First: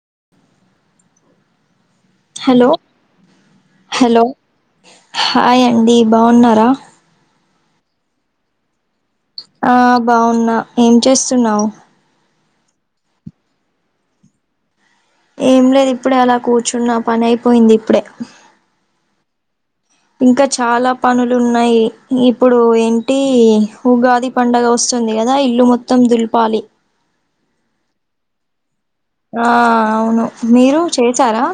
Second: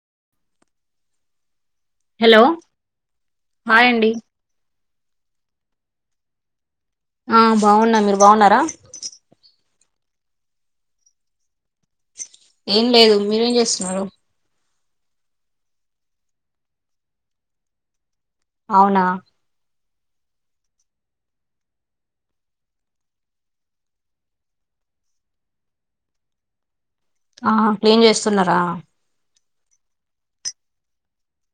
[inaudible] Hello hi అండి hello hi అండి బాగున్నారా బాగున్న మీరు బాగున్నారా ఆ బాగున్నా ఏం చేస్తున్నావు ఏం లేదు మీరేం చేస్తున్నారు ఏం లేదు ఇప్పుడే అలా కూర్చున్న పని అయిపోయింది ఇప్పుడే. అవునా ఇంకా చాలా పనులు ఉన్నాయి ఇప్పుడు ఏంటి ఉగాది పండగ వస్తుంది కదా ఇల్లు మొత్తం దులిపాలి. ఆ క్లీన్ చేస్తున్నారా. ఆ అవును మీరు చేసారా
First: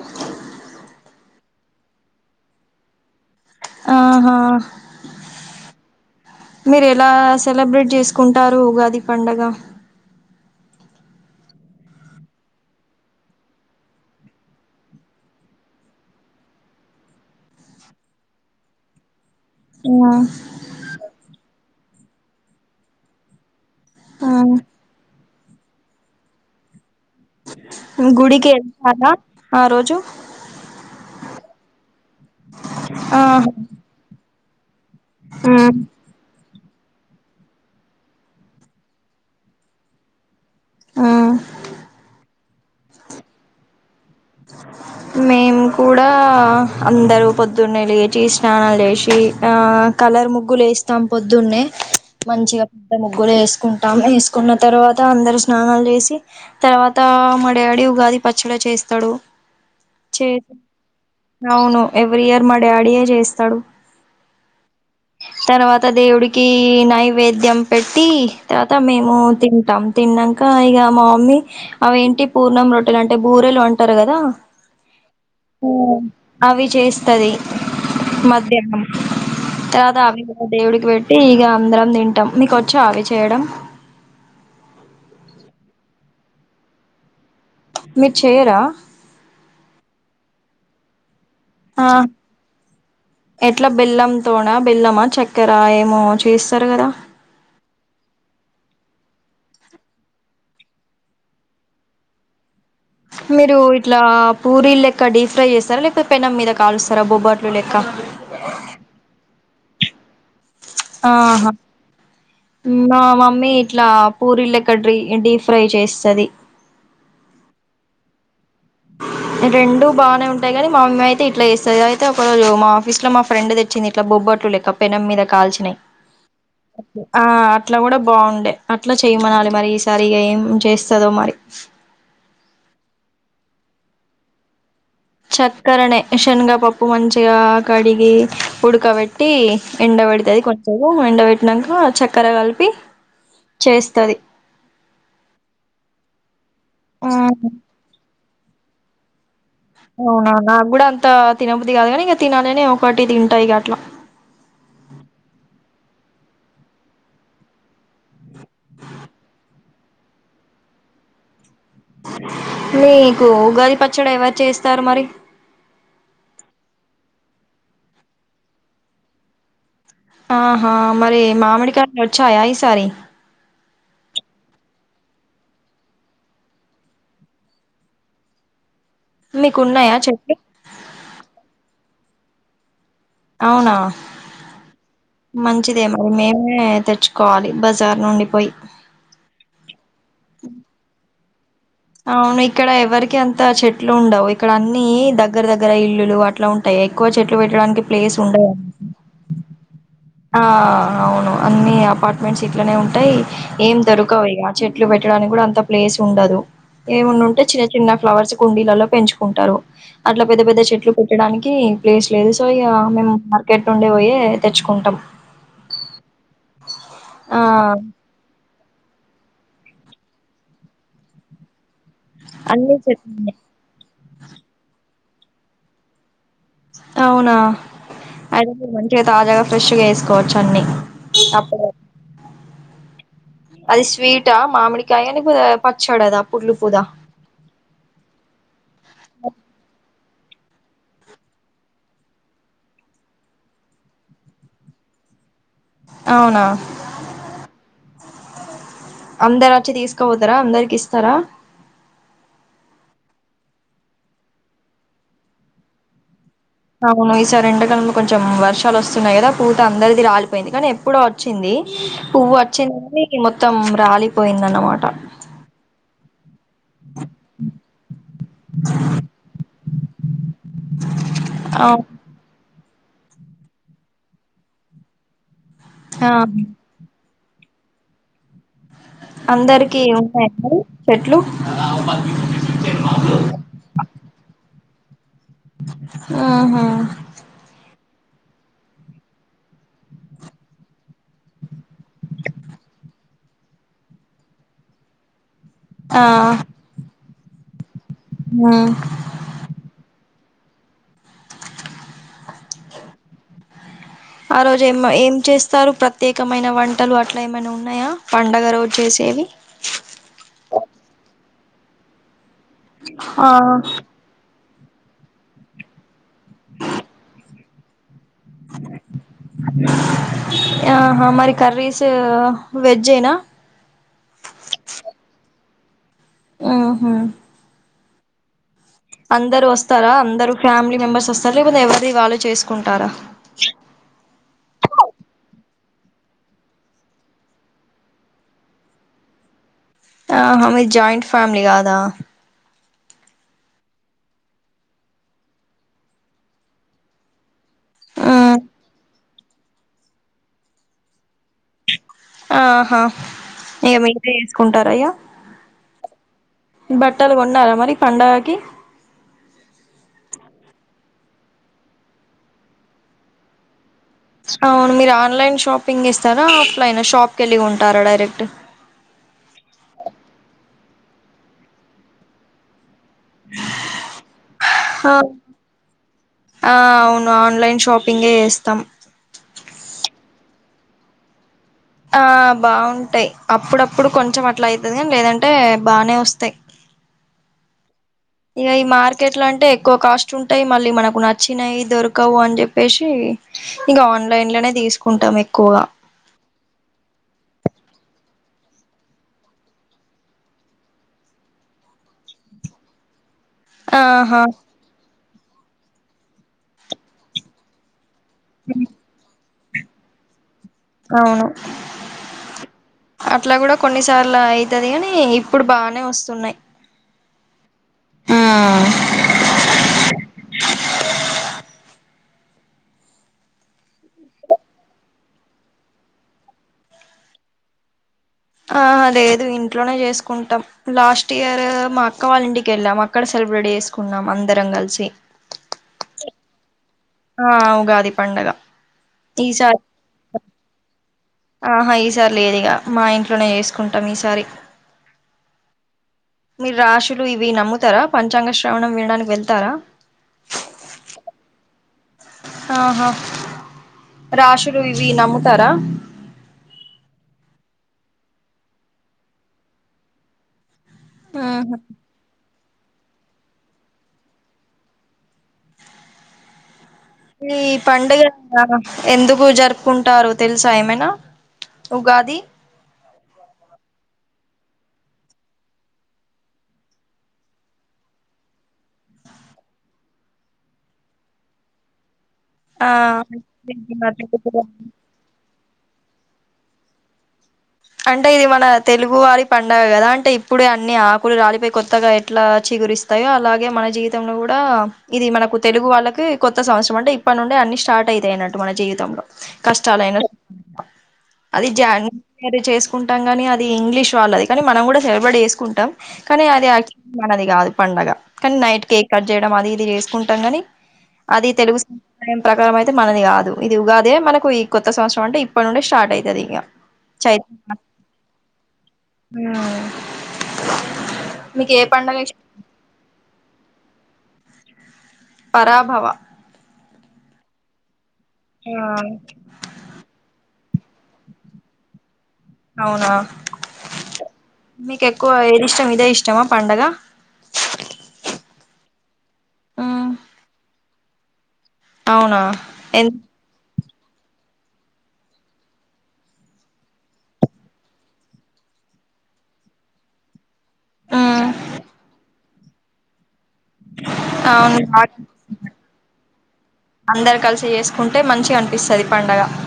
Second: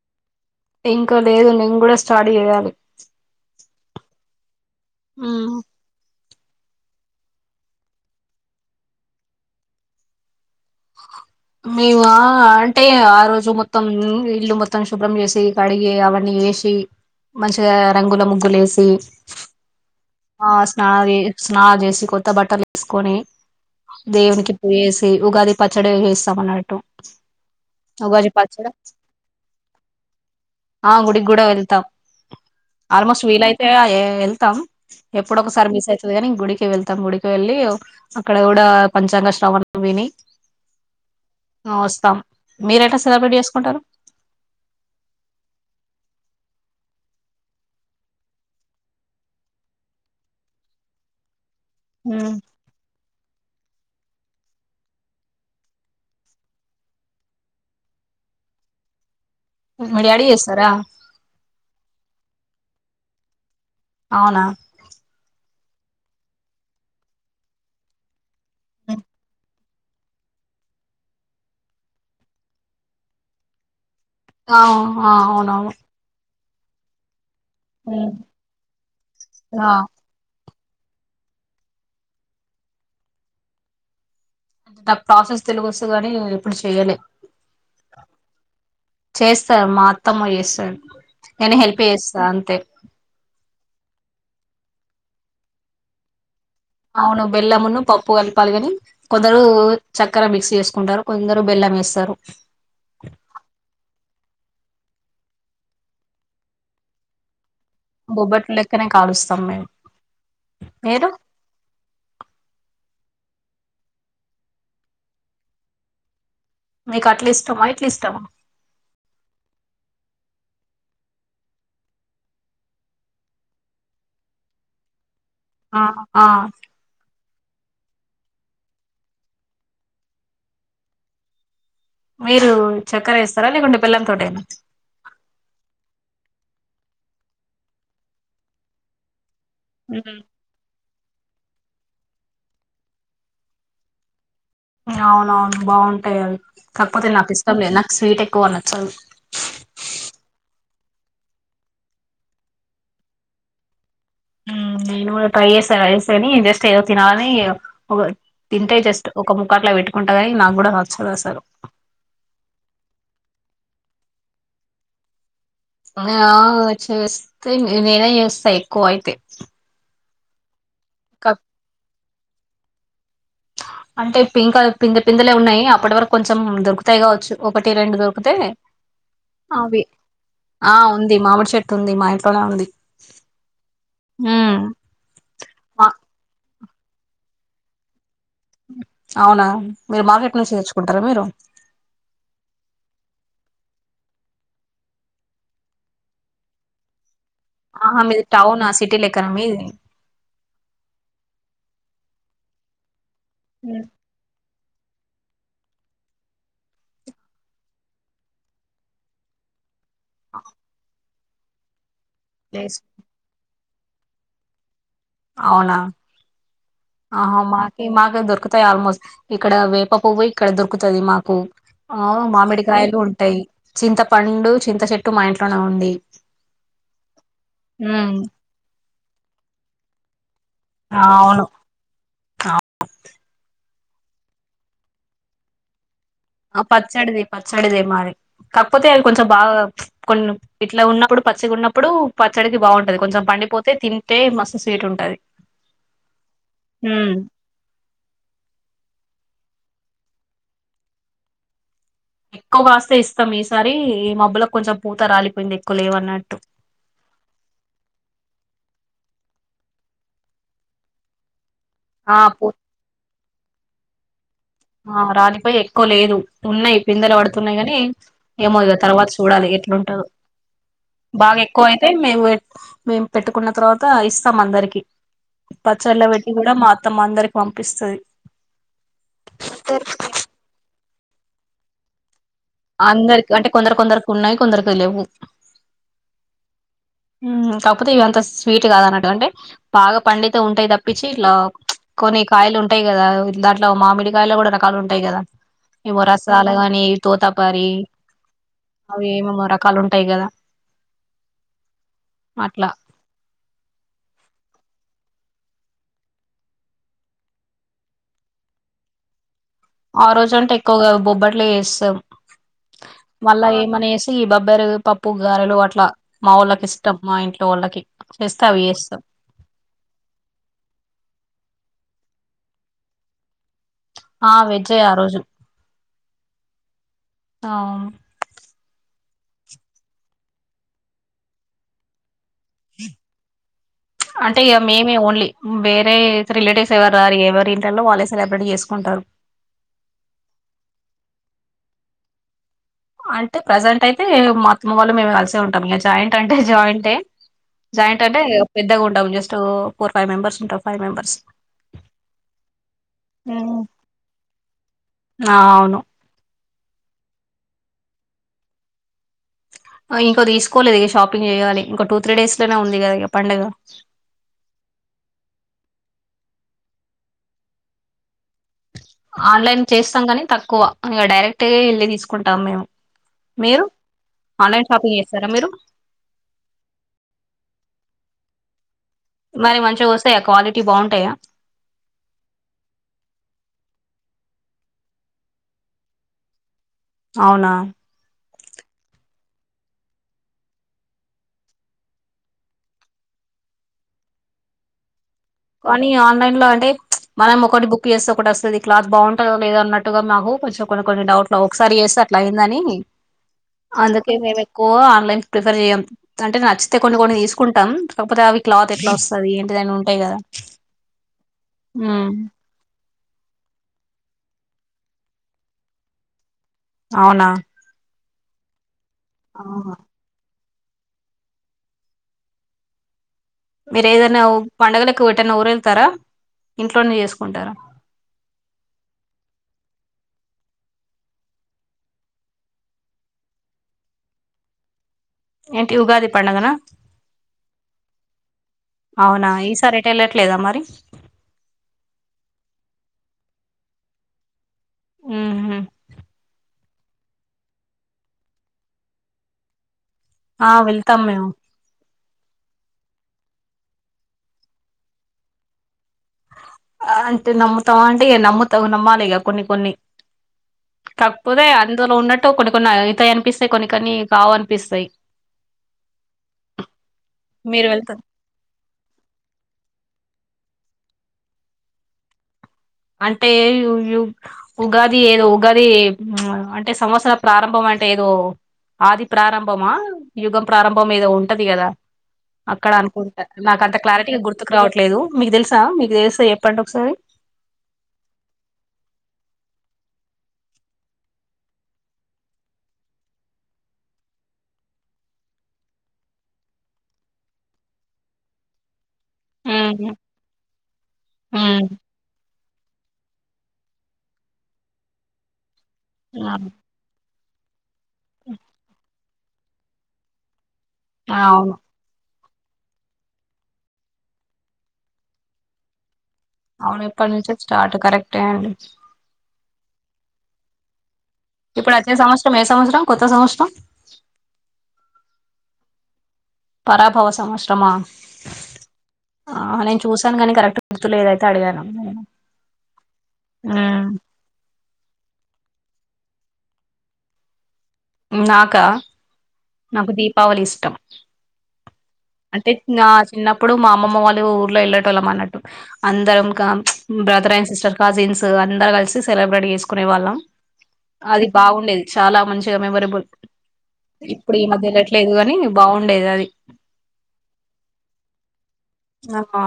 ఇంకో లేదు నేను కూడా స్టార్ట్ చేయాలి. ఆహా మ్మ్ మీరు ఎలా సెలబ్రేట్ చేసుకుంటారు ఉగాది పండగ మేము అంటే ఆ రోజు మొత్తం ఇల్లు మొత్తం శుభ్రం చేసి కడిగి అవన్నీ వేసి మంచిగా రంగుల ముగ్గులు వేసి ఆ ఆ స్నానా స్నానాదేసి కొత్త బట్టలు వెసుకొని ఆ దేవునికి పువేసి ఉగాది పచ్చడి వ స్తావన్నట్టు ఉగాజ ప గుడికి వెళ్తారా ఆ రోజు ఆ గుడికి కూడా వెళ్తాం ఆ ఆల్మోస్ట్ వీలయితే వె తం ఎప్పుడ ఒకసారి మిస్ అవుతుంది నీ ఇ గుడికి వెళ్తు ఉత్తమ్ గుడికి వెళ్ళి అక్కడ కూడా పంచాంగ శ్రవణం విని ఆ వస్తాం మీరు ఎట్లా సెలబ్రేట్ చేసుకుంటారు మేము కూడా అందరు పొద్దున్నే లేచి స్నానాలు లేసి ఆ కలర్ ముగ్గులుేస్తాం పొద్దున్నే ఉమ్. మంచిగా పెద్ద ముగ్గుర వేసుకుంట వేసుకున్న తర్వాత అందరు స్నానాలు చేసి తర్వాత మా డాడి ఉగాది పచ్చడి చేస్త తడు మీ డాడీ చేస్తారా అవును ఎవ్రీ ఇయర్ మ డాడియే చేస్తాడు అవునా తర్వాత దేవుడికి నైవేద్యం పెట్టి తర్వాత మేము తింటాం తిన్నాక ఇక మా మమ్మీ అవిేంటి పూర్ణం రొట్టెలు అంటే బూరెలు అంట ఆ అవునవును అవి చేస్తది ఉమ్. మధ్యం ఆ తర్వాత అవి దేవుడికి పెట్టి ఇక అందరం తింటాం మీక వచ్చా ఆవి చేయడం అంటే నాకు ప్రాసెస్ తెలుసు కాని ఎప్పుడు చేయలే మీరు చేయరా చేస్తారు మా అత్తమ్మ చేస్తారు ఆ ఎట్లా బెల్లం తోన బెల్లమా చక్కర ఏమో చేస్తారు కదా అవును బెల్లమును పప్పు కలపాలి కాని కొందరు చక్కెర మిక్సీ చేసుకుంటారు కొందరు బెల్లం వేస్తారు మీరు ఇట్లా పూరీ లెక్క డీ ఫ్రై చేస్తారా లేకపోతె పెనం మీద కాలుస్తారా బొబ్బట్లు లెక్క బొబ్బట్లు లెక్కనే కాలుస్తాం మేము మీరు ఆహా మా మమ్మీ మ్మీ ఇట్లా పూరీల లెక్క డీ ఫ్రై చేస్తది మీకు అట్ల ఇష్టమా ఇట్ల ఇష్టమా రెండు బానే ఉంటాయి కానీ మా మమ్మీ అయితే ఇట్లా చేస్తది. అయితే ఒక రోజు మా ఆఫీస్ లో మా ఫ్రెండ్ తెచ్చింది. ఇట్లా బొబ్బట్లు లెక్క పెనం మీద కాల్చినై ఆ ఆ ఆ అట్లా కూడా బాగుండే అట్లా చేయమనాలి. మరి ఈసారి ఇగ ఏం చేస్తదో మరి మీరు చక్కర వేస్తారా లేకుంటే బెల్లం తోటేన చక్కరనే శనగా పప్పు మంచిగా కడిగి ఉడ్కబెట్ టి ఉమ్ ఎండబడుతది కొంచెం ఎండ పెట్టినంక చక్కర కలిపి చేస్తది. అవునవును బాగుంటాయి అవి కాకపోతే ఆ నాకు ఇష్టం లేదు నాకు స్వీట్ ఎ ఎక్కువ నచ్చదు అవునా నాగూడ అంత తినబుద్ధి గాదు గాని తినననే ఒకటి తింటా ఇగ అట్ల ఉమ్ నేను కూడా ట్రై చేస్తే వెస్ట్ అని జస్ట్ ఏదో తినాలని ఉ తింటే జస్ట్ ఒక మ్ ఒక అట్లా పెట్టుకుంటా కానీ నాకు కూడ నచ్చదు అసలు నీకు ఉగాది పచ్చడి ఎవరు చేస్తారు మరి ఆ చేస్తే నేనే చేస్తా ఎక్కువ అయితే ఆ ఆ మరి మామిడి కాయ్ వచ్చాయా ఈ సారి అంటే పింక్ పింద పిందలే ఉన్నాయి. అప్పటి వరకు కొంచెం దొరుకుతాయి కావచ్చు. ఒకటి రెండు దొరికితే మీకు అవి ఉన్నాయా చెట్లు ఆ ఉంది మామిడి చెట్టు ఉంది మాయ తనా ఉంది అవునా ఉమ్ మంచిదే ఆ మరి మేమే తెచ్చుకోవాలి బజార్ నుండి పోయి అవునా మీరు మార్కెట్ నుంచి చేర్చుకుంటరా మీరు అవును ఇక్కడ ఎవరికి అంత చెట్లు ఉండవు. ఇక్కడ అన్ని దగ్గర దగ్గర ఇల్లులు అట్లా ఉంటాయి. ఎక్కువ చెట్లు పెట్టడానికి ఆహా ప్లేస్ మీది ఉండదు టౌన్ ఆ సిటీ లెక్కన మీది ఆ అవును అన్ని అపార్ట్మెంట్స్ ఇట్లనే ఉంటయ్ ఏం హ్మ్. దొరకవు ఇగా చెట్లు పెట్టడానికి కూడా అంత ప్లేస్ ఉండదు. ఏమన్న ఉంటే చిన్న చిన్న ఫ్లవర్స్ కుండీలలో పెంచుకుంటారు. అట్ల పెద్ద పెద్ద చెట్లు పెట్టడానికి ప్లేస్ లేదు సో ఇగ ప్లేస్ మేము గెట్టుండి పోయి తెచ్చుకుంటాం. అవునా ఆ మాకి మాక దొరుకుతాయి ఆల్మోస్ట్ ఇక్కడ వేప పువ్వు ఇక్కడ దొరుకుతది మాకు ఆ అన్ని మామిడికాయలు చెట్లున్నాయి ఉంటాయి, చింత పండు చింత చెట్టు మా ఇంట్లోనే ఉంది. అవునా ఉమ్ అయితే మంచిగా తాజాగా ఫ్రెష్ వేస్ వచ్చు అన్ని అవును అప్పుడె, అది స్వీట్ ఆ మామిడికాయ లేకపోతే ప ఆ పచ్చడిదె, పచ్చడిదె మరి కాకపోతే అది కొంచెం బాగా కొన్ని ఇట్లా ఉన్నప్పుడు పచ్చిగా ఉన్నప్పుడు పచ్చడికి బాగుంటది, కొంచెం పండిపోతే తింటే మస్తు స్వీట్ ఉంటది. అవునా ఉమ్ అందరు వచ్చి తీసుకు పోతారా అందరికి ఇస్తారా, ఎక్కువ కాస్తే ఇస్తాం, ఈసారి ఈ మబ్బులకు కొంచెం పూత రాలిపోయింది, ఎక్కువ లేదు అన్నట్టు అవును ఈసారి ఎడాకాలంలో కొంచెం వర్షాలు వస్తున్నాయి, కదా పూత అందరిది రాలిపోయింది, కానీ ఎప్పుడో వచ్చింది. ఆ పువ్వు పూ వచ్చింది కానీ మొత్త మొత్తం రాలి, ఆ రాలి పోయి ఎక్కువ లేదు, ఉన్నాయి పిందలు పడుతున్నాయి. కాని ఏమో ఇగా తర్వాత చూడాలి ఎట్లుంటదో బాగా ఎక్కువ అవు అయితే మేకు, మేం పెట్టుకున్న తర్వాత ఇస్తాం, అందరికి పచ్చళ్లు ఆ పెట్టి కూడా మా అత్తమ్మ అందరికి, పంపిస్తాది. అందరికి ఉండయా మరి చెట్లు, [unintelligible] అందరికి అంటే కొందరు కొందరికి ఉన్నాయి. కొందరకి లేవు ఆహా ఉమ్, కాకపోతే ఇవి అంత స్వీట్ కాద అన్నట్టు అంటే బాగా పండితే ఉంటాయి, తప్పించి ఇట్లా కొన్ని కాయలు ఉంటాయి కదా దాంట్లో మామిడికాయలు కూడా రకాలు ఉంటాయి కదా, ఏవో ఆ రాసాలుగాని, తో తప్ పరి హ్మ్. అవి ఏమేమో రకాలు ఉంటాయి. కదా అట్లా ఆ రోజు ఏమ ఏం చేస్తారు, ప్రత్యేకమైన వంటలు అట్లా ఏమైనా ఉన్నాయా పండగ రోజు చేసేవి, ఆ రోజు అంటే ఎక్కువగా బొబ్బట్లు చేస్తాం. ఆ మళ్ళా ఏమనేసి ఈ బ బోబ్బర పప్పు గారెలు అట్లా మా వాళ్ళకి ఇష్టం మా ఇంట్లో వాళ్ళకి, చేస్తే అవి చేస్తాం ఆహా మరి కర్రీస్ వెజేనా ఆ వేజె ఆ రోజు ఉహు ఆ అందరు వస్తారా అందరుూ ఫ్యామిలీ మెంబర్స్ వస్తారుా లేకు ఎవరి వాళ్ళు చేసుకో అంటే ఇక మేమే ఓన్లీ వేరే రిలేటివ్స్ ఎవరు రారు ఎవరి ఇట్లో వాళ్ళే సెలబ్రేట్ చేసుకుంటారు ఆహ మీది జాయింట్ ఫ్యామిలీ కాదా అంటే ప్రజెంట్ అయితే మొత్తం వల్ల మేము కలిసే ఉంటాం ఇక జాయింట్ అంటే జాయింట్ే జాయింట్ అంటే ఉమ్ పెద్దగా ఉంటాము జస్ట్ ఫోర్ ఫైవ్ మెంబర్స్ ఉంటా్ ఫైవ్ మెంబర్స్ ఆహా ఇక మీరే వేసుకుంటార ఇగ ఆ అవును బట్టలు కొన్నారా మరి పండగకి ఇంక తీసుకోలేదు ఇ షాపింగ్ చేయాలి ఇంకా టూ త్రీ డేస్ లోనే ఉంది కద ఇ పండుగ అవును మీరు ఆన్లైన్ షాపింగ్ ఇస్తారా ఆఫ్లైన్ షాప్కి వెళ్ళి ఉంటారా డైరెక్ట్ ఆన్లైన్ చేస్తాం కాని తక్కువ ఇ డైరెక్ట్ వెళ్ళి తీసుకుంటాం మేము మీరు ఆన్లైన్ షాపింగ్ చేస్తారా మీరు ఆ అవును ఆన్లైన్ షాపింగే చేస్తాం మరి మంచిగా వస్తాయా క్వాలిటీ బాగుంటాయా ఆ బాగుంటాయి అప్పుడప్పుడు కొంచెం అట్లా అవుతుది కాని లేదంటే బానే వస్తాయి అవునా ఇక ఈ మార్కెట్ లో అంటే ఎక్కువ కాస్ట్ ఉంటాయి మళ్ళీ మనకు నచ్చినాయి దొరకవు అని చెప్పేసి ఇక ఆన్లైన్ లోనే తీసుకుంటాం ఎక్కువగా కానీ ఆన్లైన్ లో అంటే మనం ఒకటి బుక్ చేస్తే ఒకటి వస్తుంది క్లాత్ బాగుంటుందో లేదో అన్నట్టుగా మాకు కొంచెం కొన్ని కొన్ని డౌట్లు ఒకసారి చేస్తే అట్లా అయిందని అందుకే ఆహా నేను ఎక్కువ ఆన్లైన్ ప్రిఫర్ చెయ్యం అంటే నచ్చితే కొన్ని కొన్ని తీసుకుంటం కాకపోతే అవి క్లాత్ ఎట్ల వస్తది అని ఏదైన ఉంటయి గద [inaudible] అవును అట్ల గుడా కొన్నిసార్లు అయితది అని ఇప్పుడు బానే వస్తున్నాయి అవున హ్మ్ ఆహా మీరు ఏదన పండుగలకు ఓటెన్న ఊరు వెళ్తారా ఇంట్లోనే చేసుకుంటర ఆ హా లేదు ఇంట్లోనే చేసుకుంటం లాస్ట్ ఇయర్ మా అక్క వాళ్ళ ఇంటికి ఎల్లాం అక్కడ సెలబ్రేట్ చేసుకున్నాం అందరం కలిసి ఏంటి ఉగాది పండగన ఆ ఉగాది పండగ అవునా ఈసారి ఎటు వెళ్ళట్లేదా మరి ఆహా ఈసారి లేదుఇగ మా ఇట్ ట్లోనే చేసుకుంటం ఈసారి ఉహు మీర్ రాశులు ఇవి నమ్ముతర పంచాంగ శ్రవణం వినడానికి వెళ్తారా అ వెళ్తాం మేము ఆహా రాశులు ఇవి నమ్ముతార అంటే నమ్ముతాం అంటే నమ్ముతావు నమ్మాలి ఇగ కొన్ని కొన్ని తప్పోతే ఉహు అందులో ఉన్నట్ కొన్ని కొన్ని అతాయి అనిపిస్తాయి కొన్ని కొన్ని కావునిపిస్తాయి ఈ పండగ ఎందుకు జరుపుకుంటారు తెల్ స ఎమైన ఉగాది అంటే ఉగాది ఏదో ఉగాది అంటే సంవత్సర ప్రారంభం అంటే ఏదో ఆది ప్రారంభమా యుగం ప్రారంభం ఏదో ఉంటది కదా ఆ అక్కడ అనుకుంట నాకు అంత క్లారిటీగ గుర్తుకు రావట్లేదు మీకు తెలుస్ మీకు తెలిస్తే చెప్పండి ఒకసారి అంటే ఇది మన తెలుగు వారి పండగ గదా అంటే ఇప్పుడే అన్ని ఆకులు రాలిపోయి కొత్తగా ఎట్ల చిగురిస్తాయో అలాగే మన జీవితంలో గుడ ఇది మనకు తెలుగు వాళ్ళకి కొత్త సంవత్సరం అంటే ఇప్పటి నుండే అన్ని స్టార్ట్ అవుతాయిన్నట్టు మన జీవితంలో కష్టాల ఉమ్, అయిన అది ఉమ్, జన్ అది చేసుకుంటాం గనీ అది ఇంగ్లీష్ వాళ్ళది కానీ మనం కూడా సెలెబ్రేట్ చేసుకుంటం కనీ అదే ఉమ్, అ అది కాదు పండగ కానీ నైట్ కే కట్ చేయడం అది ఇది చేసుకుంటం గనీ అది అవును తెలుగు సీ టైమ్ ప్రకారం అయితే మనది గాదు ఇది ఉగాదే మనకు ఈ కొత్త సంవత్సరం అంటే ఇప్పటి నుండే స్టార్ట్ అయితది ఇగ అవునే ప్పటి చైత్ర నుంచే స్టార్ట్ కరెక్టే అండి అ ఇప్పుడు అదే సంవత్సరం ఏ సంవత్సరం కొత్త సంవత్సరం పరాభవ పరాభవ సంవత్స్రమా ఆ ఆ నేను చూసాను కానీ కరెక్ట్ గుర్తులేదు అయితే అడిగాను అవునా ఉమ్, మీకు ఎక్కువ ఏది ఇష్టం ఇదే ఇష్టమా పండగ నాకా మ్మ్ నాకు దీపావళి ఇష్టం అవునా [inaudible] అంటే నా ఎన్ చిన్నప్పుడు మా అమ్మమ్మ వాళ్ళు ఊర్లో వెళ్ళేటోల్లం అన్నట్టు అందరం బ్రదర్ అండ్ సిస్టర్ కజిన్స్ అందరు కలిసి సెలబ్రేట్ చేసుకునే వాళ్ళం మ్మ్ అది బాగుండేది చాలా మంచి మెమొరబుల్ ఇప్పుడు ఈ మధ్య అవునుగా వెళ్ళట్లేదు కాని బాగుండేది అది అందరు కలిసి చేసుకుంటే మంచిగా అనిపిస్తది పండగ ఆ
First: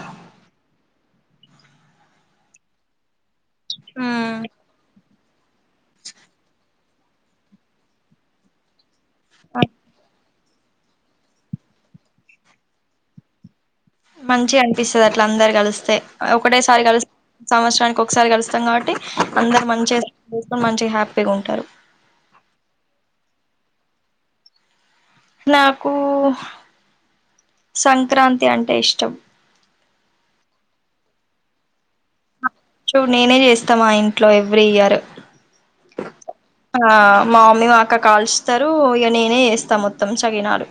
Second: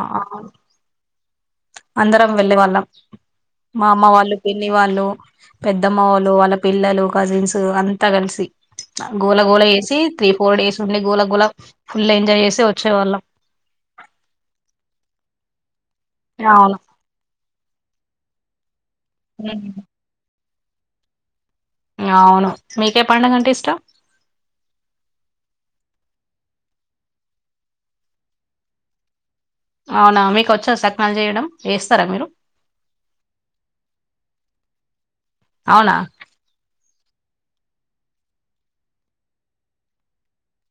అందరం వెళ్లే వాళ్ళం మా అమ్మ వాళ్ళు, మ్మ్ పిన్ని వాళ్ళు పెద్దమ్మ వాళ్ళు, వాళ్ళ పిల్లలు, కజిన్స్ అంతా కలిసి‌. గోల గోల చేసీ త్రీ ఫోర్ డేస్ ఉండి గోల గోల ఫుల్ ఎంజాయ్ చేసి వచ్చేవాళ్ళం. మంచిగ అనిపిస్తది అట్ల అందరు కలిస్తే. అవును ఒకటేసారి కల్సి సంవత్సరానికి ఒక్సారి కల్స్ స్తం కాబట్టి అందరు ఉమ్. మంచిగ [inaudible] మంచిగ హ్యాపీగా ఉంటారు అవును. మీకే పండగంటే ఇష్టం. నాకూ, సంక్రాంతి అంటే ఇష్టం. అవునా మీకొచ్చా సక్నాలు జేయడం. వేస్తారా మీరు. సో నేనే చేస్తామా ఇంట్లో ఎవ్రీ ఇయర్. అవునా ఆ మా మమ్మీ మా అక్క కాలుస్తరూ. ఇగ నేనే చేస్తా మొత్తం చకినాలు.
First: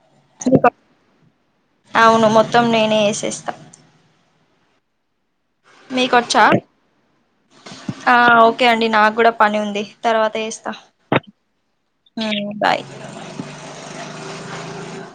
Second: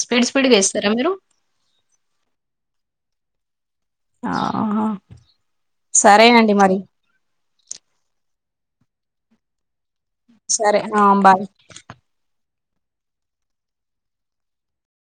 స్పీడ్ స్పీడ్గా చేస్తారా మీరు [inaudible] అవును మొత్తం నేనే ఏసేస్త్ అ ఆహ మీకొచ్చా ఆఓక్ ఓకే అండి నాక్ గూడా పని ఉంది. తర్వాత చేస్తా సరే ఆ బాయ్ ఉమ్ బాయ్